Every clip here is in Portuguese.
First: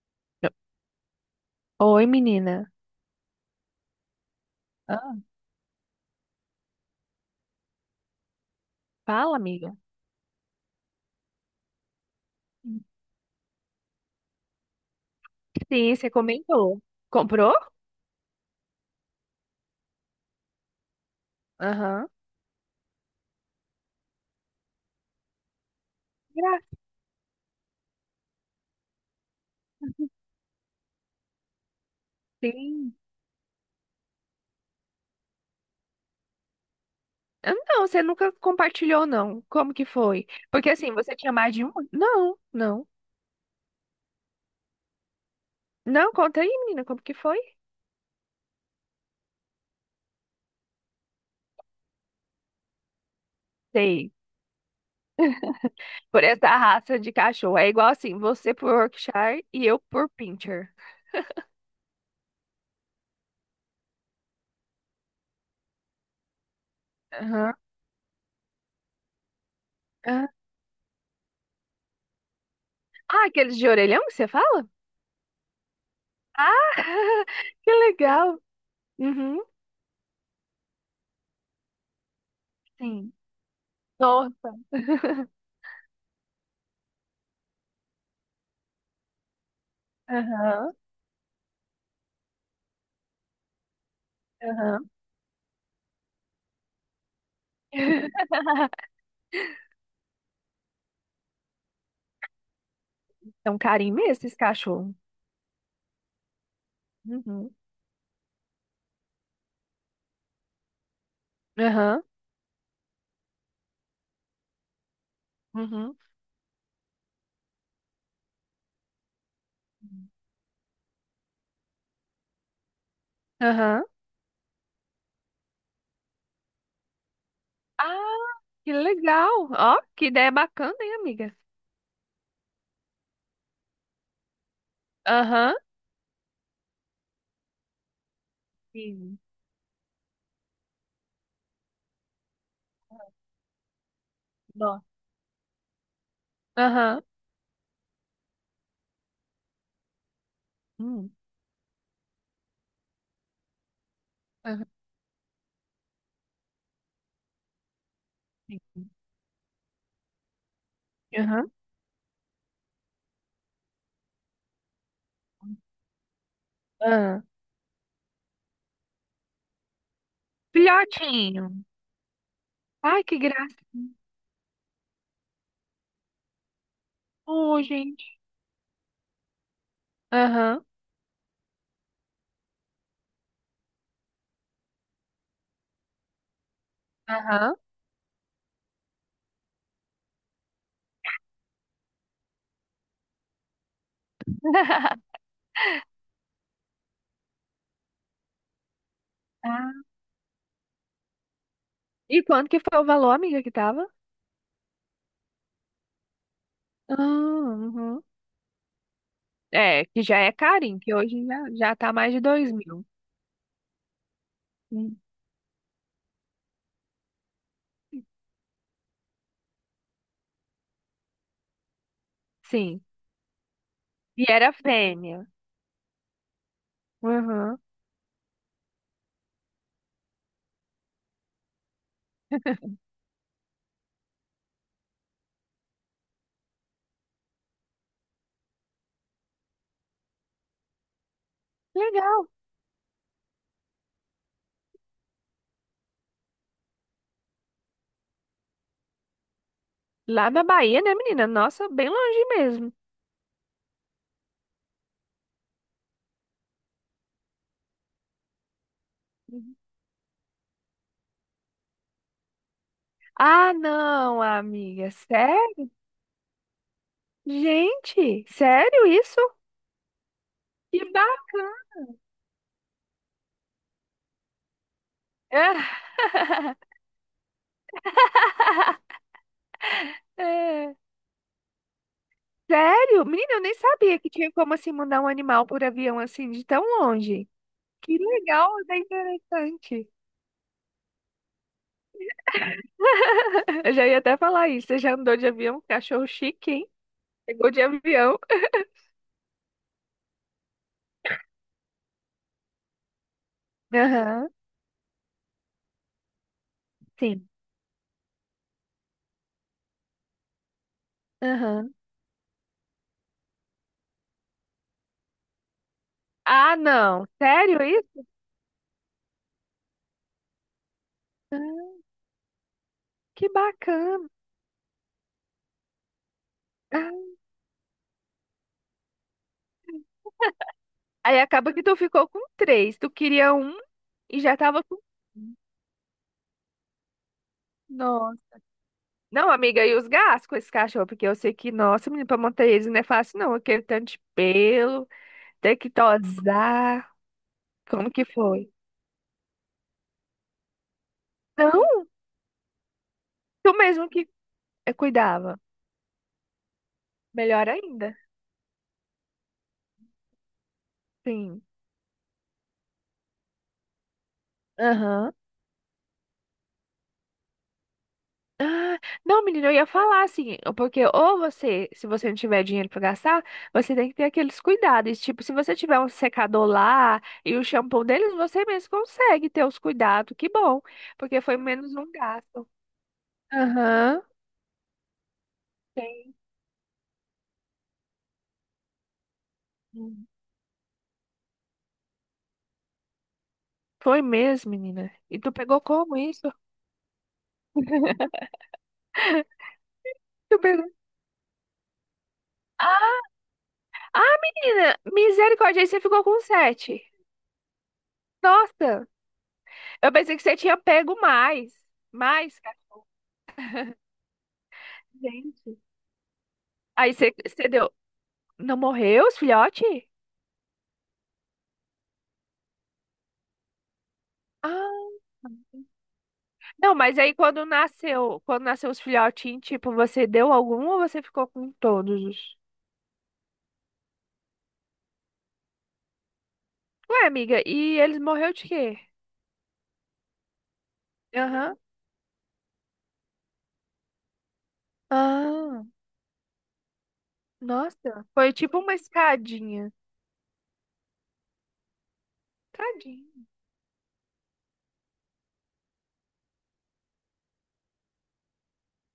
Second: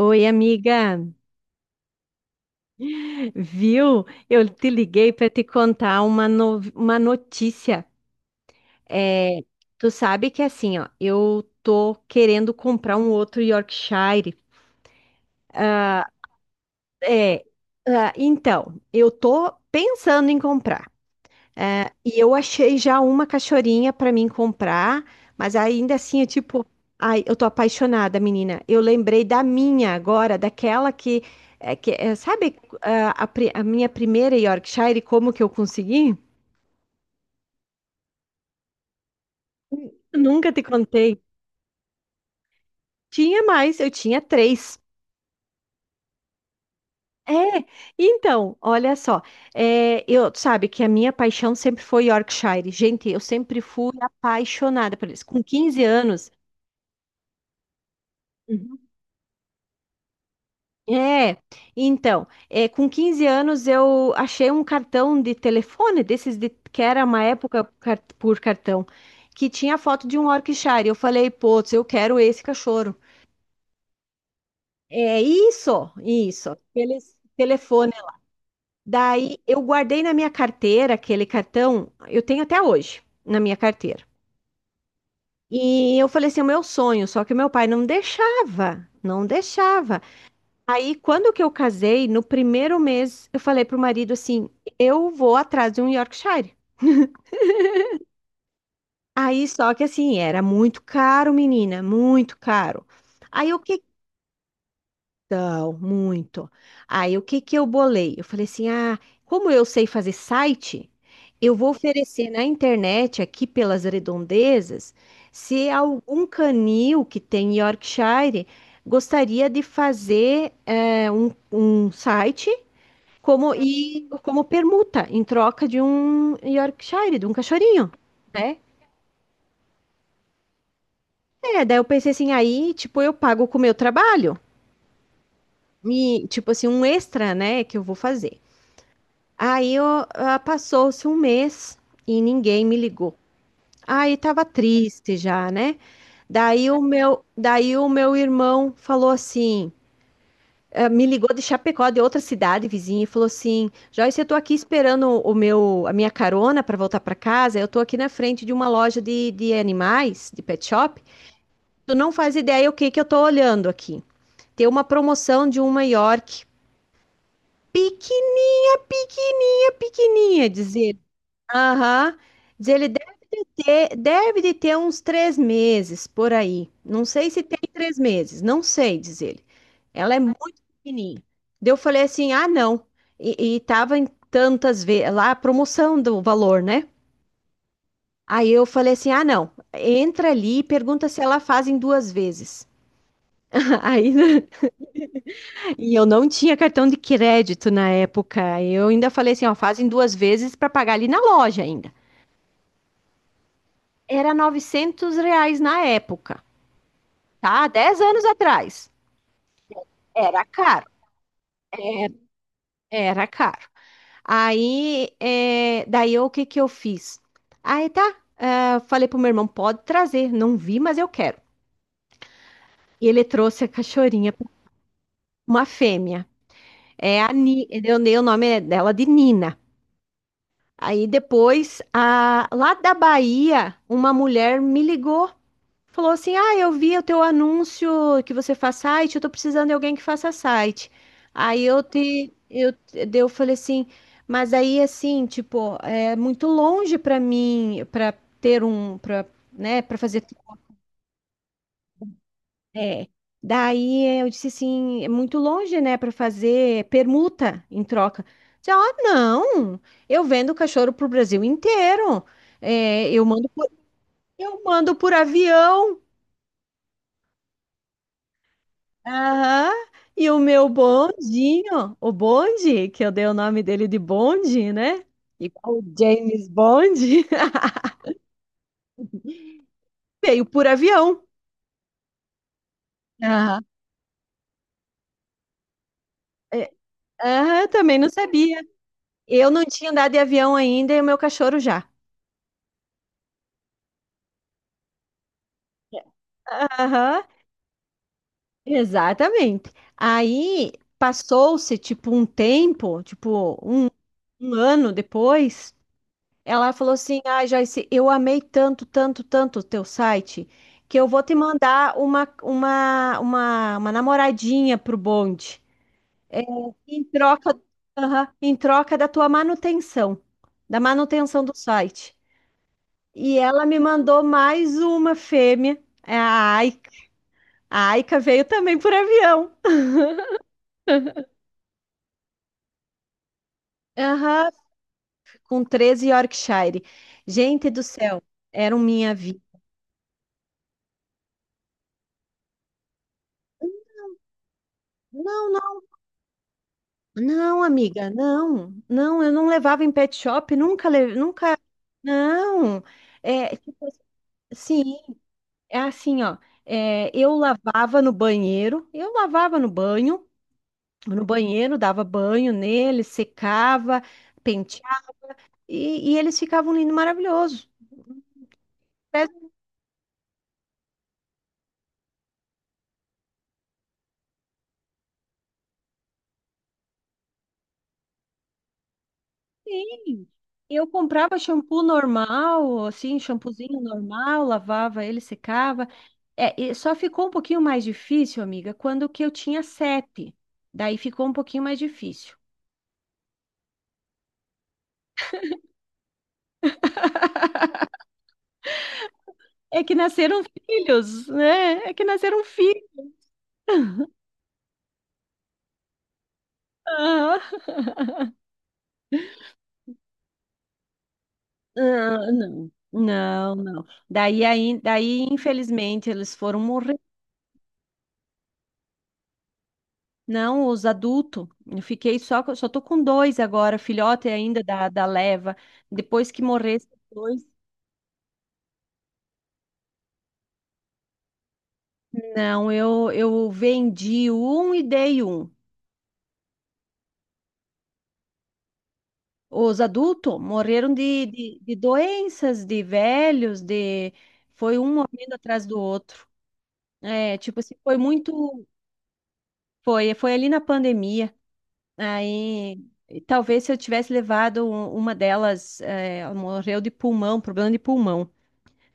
Oi, amiga. Oi, menina. Viu? Eu te liguei Ah, para te contar uma, uma notícia. fala, É, amiga. tu sabe que assim, ó, eu tô querendo comprar um outro Yorkshire. Sim, você comentou. É, Comprou? Então, eu tô pensando em comprar. É, Aham. e eu achei já uma cachorrinha para mim comprar, mas ainda assim eu tipo, ai, eu tô apaixonada, menina. Eu lembrei da minha agora, daquela que, é, que é, sabe Sim. A minha primeira Yorkshire, como que eu consegui? Não, você nunca compartilhou, não. Como que foi? Nunca te Porque assim, você contei. tinha mais de um? Não, não. Tinha mais, eu tinha três. Não, conta aí, menina, como que foi? É, então, olha só, eu sabe que a minha paixão sempre foi Yorkshire. Gente, eu sempre fui Sei. apaixonada por eles. Com quinze Por anos, essa raça de cachorro. É igual assim, você por Uhum. Yorkshire e eu por Pinscher. É, então, com 15 anos eu achei um cartão de telefone, desses de, que era uma Aham. época por cartão, que tinha foto de Ah, um Yorkshire. Eu falei, putz, eu quero esse cachorro. ah, aqueles de orelhão que você fala? É isso, isso, Ah, aquele que telefone. legal. Daí Uhum, eu guardei na minha carteira aquele cartão, eu tenho até hoje sim. na minha carteira. Nossa. E eu falei assim, "É o meu sonho, só que meu pai não deixava, não deixava. Aham. Aí, quando que eu casei, no primeiro mês, eu falei pro marido assim: Aham. eu vou atrás de um Yorkshire. Aí, só que assim, era muito caro, menina, muito caro. É Aí, um o que. carinho mesmo esses cachorros. Então, muito. Aí, o que Uhum. que eu bolei? Eu falei assim: como eu sei fazer site, eu vou Aham. oferecer na internet, aqui pelas redondezas, se Uhum. algum canil que tem Yorkshire gostaria de fazer um site. como Aham. e como permuta em troca de um Yorkshire, de um cachorrinho, Ah, né? que legal. Ó, que ideia bacana, hein, amiga? É, daí eu pensei assim, aí, tipo, eu pago com o meu trabalho, Aham. e, tipo assim, um extra, né, que eu vou fazer. Sim. Aí, passou-se um mês e ninguém me ligou. Aí tava Nossa. triste já, né? Daí o Aham. meu, daí o meu irmão falou assim: me Hum. ligou de Chapecó, de outra cidade vizinha, e falou assim: Joyce, eu tô aqui Aham. esperando o meu, a minha carona para voltar para casa. Eu tô aqui na frente de uma Sim. loja de animais, de pet shop. Aham. Tu não faz ideia o que que eu tô olhando aqui. Tem uma promoção de uma York Aham. pequena, pequenininha, pequenininha, dizer. Filhotinho. Aham. Diz ele Ai, deve que de graça. ter, deve de ter uns 3 meses por aí. Não sei se tem Oh, três gente. meses, não sei, diz ele. Ela é muito Aham. pequenininha. Daí eu falei assim, ah, não. E tava em tantas vezes, lá a promoção do valor, né? Aham. Aí eu falei assim, ah, não. Entra ali e pergunta se ela faz em duas vezes. Aí, né? E eu não tinha cartão de crédito na época. Eu ainda falei assim, ó, Ah. faz em duas vezes para pagar ali na loja ainda. E quanto que foi o valor, amiga, que tava? Era R$ 900 na época, Ah, tá? 10 uhum. anos atrás. É, que já é Era carinho, caro, que hoje já, já tá mais era, de dois mil. era caro. Aí, daí o que que eu fiz? Aí tá, falei pro meu irmão, pode trazer, não vi, mas eu quero. Sim. E ele trouxe a E cachorrinha, era fêmea. uma fêmea. É a Aham. Ni, eu dei o nome dela de Nina. Aí depois, lá da Bahia, uma mulher me ligou. Falou assim: Ah, eu vi o teu anúncio que você faz site, eu tô precisando de alguém que faça site. Aí eu Legal. te, eu, daí eu falei assim, mas aí assim, tipo, é muito longe pra mim, pra ter um, pra, né, para fazer. Lá na Bahia, né, menina? Nossa, bem longe mesmo. É. Daí eu disse assim, é muito longe, né, pra fazer permuta em troca. Disse, ah, Uhum. não, eu vendo cachorro pro Brasil inteiro. É, eu mando Ah, por, não, eu amiga. mando por Sério? avião. Gente, sério isso? Aham. E o meu Que bacana. bondinho, o Bonde, que eu dei o nome dele de Bonde, né? É, Igual o James Bond, veio por é. avião. Sério? Menina, eu nem Aham. sabia que tinha como assim mandar um animal por avião assim de tão É, longe. Aham, eu Que também não legal, sabia. é Eu não interessante. tinha andado de avião ainda e o meu cachorro já. Eu já ia até falar isso. Você já andou de avião? Cachorro chique, hein? Aham, Pegou de avião. exatamente. Aí passou-se tipo um tempo, tipo um, Aham, um ano depois. Ela falou assim: sim. Ah, Joyce, eu amei tanto, tanto, tanto o teu site, que eu vou te Aham. mandar uma namoradinha pro bonde, Ah, em não. troca. Sério isso? Aham, em troca da tua manutenção, da manutenção do Ah, site. que E ela me bacana. mandou mais uma fêmea, é a Aika. Ah. A Aika veio também por avião. Aí acaba que tu ficou com três. Tu queria um e já Aham, tava com. Um. com 13 Yorkshire. Gente do Nossa. céu, eram minha Não, vida. amiga, e os gastos com esse cachorro? Porque eu sei que, nossa, menino, pra manter eles não é fácil, não. Aquele tanto de pelo, ter que Não. tosar. Não, Como que amiga, foi? não, não, eu não levava em pet shop, nunca, nunca, Não, não, tu é, tipo, mesmo que assim, sim, cuidava. é assim, ó, eu Melhor ainda. lavava no banheiro, eu lavava no banho, no Sim. banheiro, dava banho nele, secava, Aham. penteava, e eles ficavam lindos, maravilhosos. Ah, não, menina, eu ia falar assim, porque ou você, se você não tiver dinheiro pra gastar, você tem que ter aqueles cuidados. Tipo, se você tiver um secador lá e o shampoo deles, você mesmo consegue ter os cuidados. Sim. Que bom, Eu porque foi comprava menos shampoo um gasto. normal, assim, shampoozinho Aham. normal, lavava ele, secava. Tem. É, e só ficou um pouquinho mais difícil, amiga, quando que eu tinha sete. Daí ficou um pouquinho mais difícil. Foi mesmo, menina. E tu pegou como isso? É que Tu nasceram pegou. filhos, né? É que nasceram filhos. Ah, ah, menina, misericórdia, aí você ficou com sete. Ah, Nossa, eu pensei que você tinha pego mais. ah, Mais, cara, não. Não, não. Daí, gente. infelizmente, eles foram Aí morrer. você, você deu. Não morreu os filhotes? Não, os adultos. Eu fiquei só, só tô com dois agora, filhote ainda da, Ah, da leva. Depois que não, morresse, mas aí dois. Quando nasceu os filhotinhos, tipo, você deu algum ou você ficou com todos? Não, eu vendi um e dei um. Ué, amiga, e eles morreu de quê? Os adultos morreram de, Aham. de, de doenças, de velhos, de... Foi um morrendo Ah, atrás do outro. É, tipo assim, foi nossa, foi tipo muito... uma escadinha. Foi ali na pandemia. Aí, e Tadinho, talvez se eu tivesse levado uma delas, ela morreu de pulmão, problema de pulmão.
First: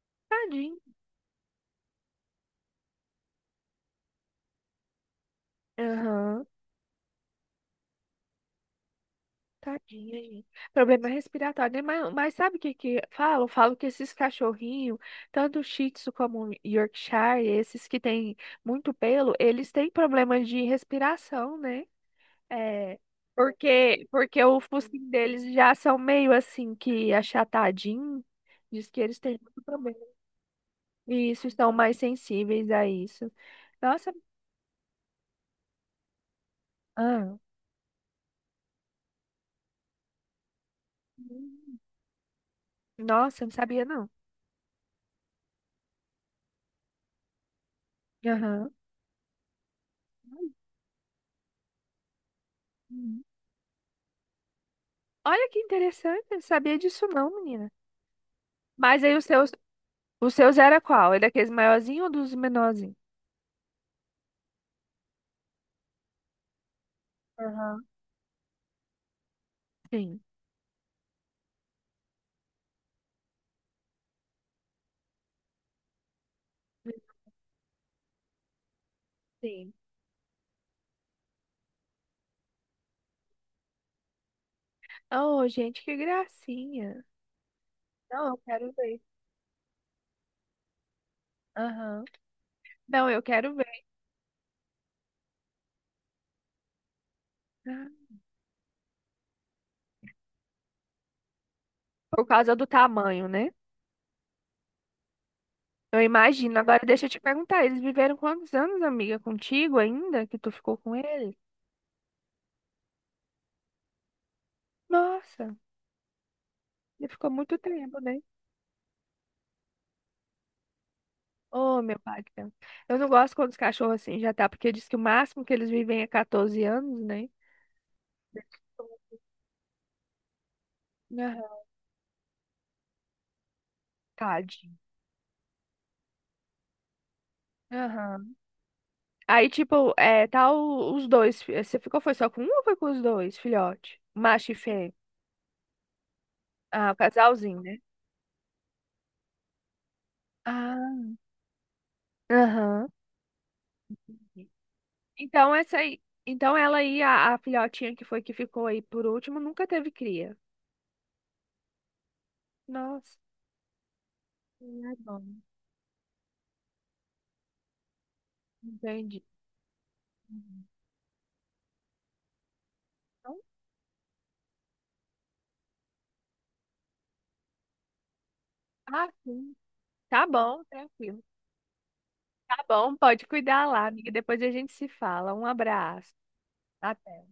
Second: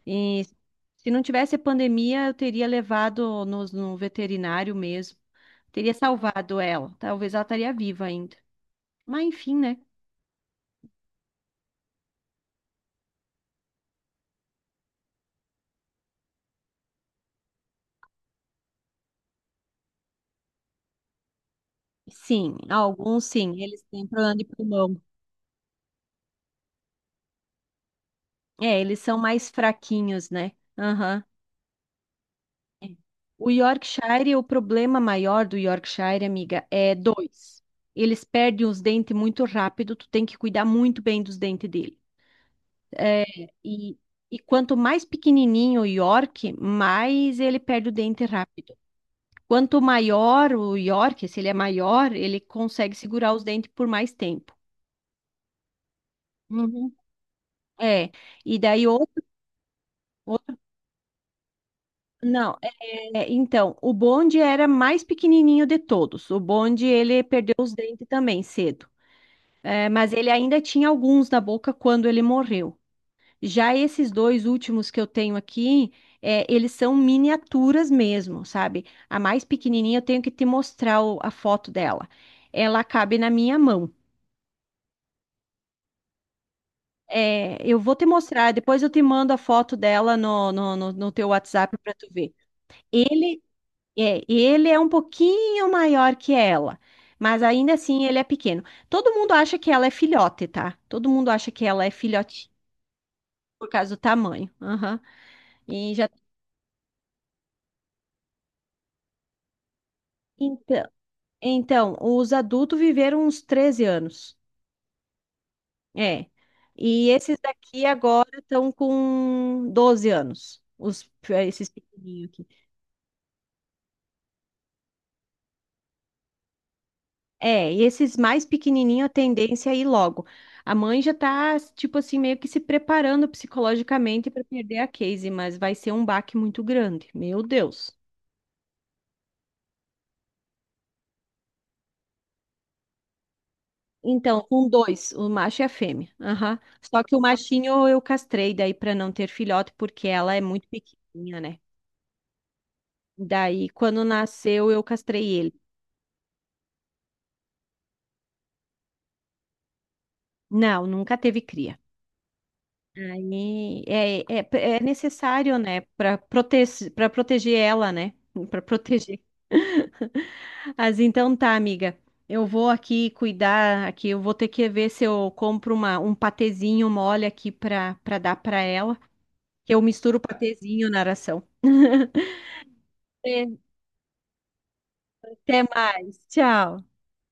E tadinho, se não tivesse a pandemia, eu teria levado no veterinário mesmo. Teria aham. salvado ela. Talvez ela estaria viva ainda. Mas enfim, né? Tadinha, gente. Problema respiratório, né? Mas sabe o que que falam? Falam que esses cachorrinhos, tanto Shih Tzu como Yorkshire, esses que têm muito pelo, eles têm problemas de respiração, né? Sim, É, alguns sim, eles têm porque, problema porque de o pulmão. focinho deles já são meio assim que achatadinho. É, Diz eles que são eles têm mais muito problema. fraquinhos, né? Aham. E isso, estão mais sensíveis a isso. O Nossa, Yorkshire, o problema maior do Yorkshire, amiga, é ah, dois. Eles perdem os dentes muito rápido, tu tem que cuidar muito bem dos dentes hum, dele. nossa, não sabia E, não. e quanto mais pequenininho o York, mais ele perde o dente Aham. rápido. Quanto maior o York, se ele é maior, ele consegue Hum. segurar os dentes por mais tempo. Olha que interessante, eu não sabia Uhum. disso não, menina. É, e daí Mas aí os outro- seus era qual? Era daqueles maiorzinhos ou dos não, menorzinhos? Então, o bonde era mais pequenininho de todos. O bonde, ele perdeu os Aham. dentes também cedo. É, mas Sim. ele ainda tinha alguns na boca quando ele morreu. Já esses dois últimos que eu tenho aqui, eles são miniaturas mesmo, sabe? A mais Sim. pequenininha eu tenho que te mostrar a foto dela. Ela cabe na minha mão. Oh, gente, que gracinha. É, eu vou te Não, eu mostrar, quero depois eu te ver. mando a foto dela no teu WhatsApp para Aham. tu ver. Não, eu Ele quero e ele é um pouquinho maior que ela, mas ainda ver. assim ele é pequeno. Todo mundo acha que ela é filhote, tá? Todo mundo acha que ela é Por filhote causa do tamanho, né? por causa do tamanho. Aham. E Eu já imagino. Agora deixa eu te perguntar, eles viveram quantos anos, amiga, contigo ainda que tu ficou então, com eles? então, os adultos viveram uns 13 anos. Nossa, É. E ele ficou esses muito daqui tempo, né? agora estão com 12 anos, os esses Oh, meu pai, pequenininhos. Eu não gosto quando os cachorros assim já tá, porque diz que o máximo que eles vivem é 14 anos, né? É, e esses mais pequenininhos, a tendência é ir logo. A mãe já tá, Aham. tipo assim, meio que se preparando psicologicamente para Tadinho. perder a Casey, mas vai ser um baque muito grande. Meu Deus. Aham. Aí, tipo, é, tá os dois. Você ficou, foi só com um ou foi com os dois, filhote? Então, Macho e com fêmea. dois, o macho e a fêmea. Aham. Ah, o Só que o casalzinho, né? machinho eu castrei daí para não ter filhote, porque ela é muito Ah. pequenininha, né? Aham. Daí, quando nasceu, eu castrei ele. Então essa aí, então ela aí a filhotinha que foi que ficou aí por último nunca teve cria. Não, nunca teve cria. Nossa, Aí é hum, é bom. necessário, né, para prote para proteger ela, né? Para proteger. Entendi. Uhum. Mas então tá, amiga. Eu vou aqui Então, cuidar aqui, eu vou ter que ver se eu compro uma, um patezinho mole aqui para dar para ela, ah, sim. que eu misturo o Tá bom, patezinho na tranquilo. ração. Tá bom, pode É. cuidar lá, amiga. Depois a gente se fala. Um Até abraço. mais. Tchau. Até.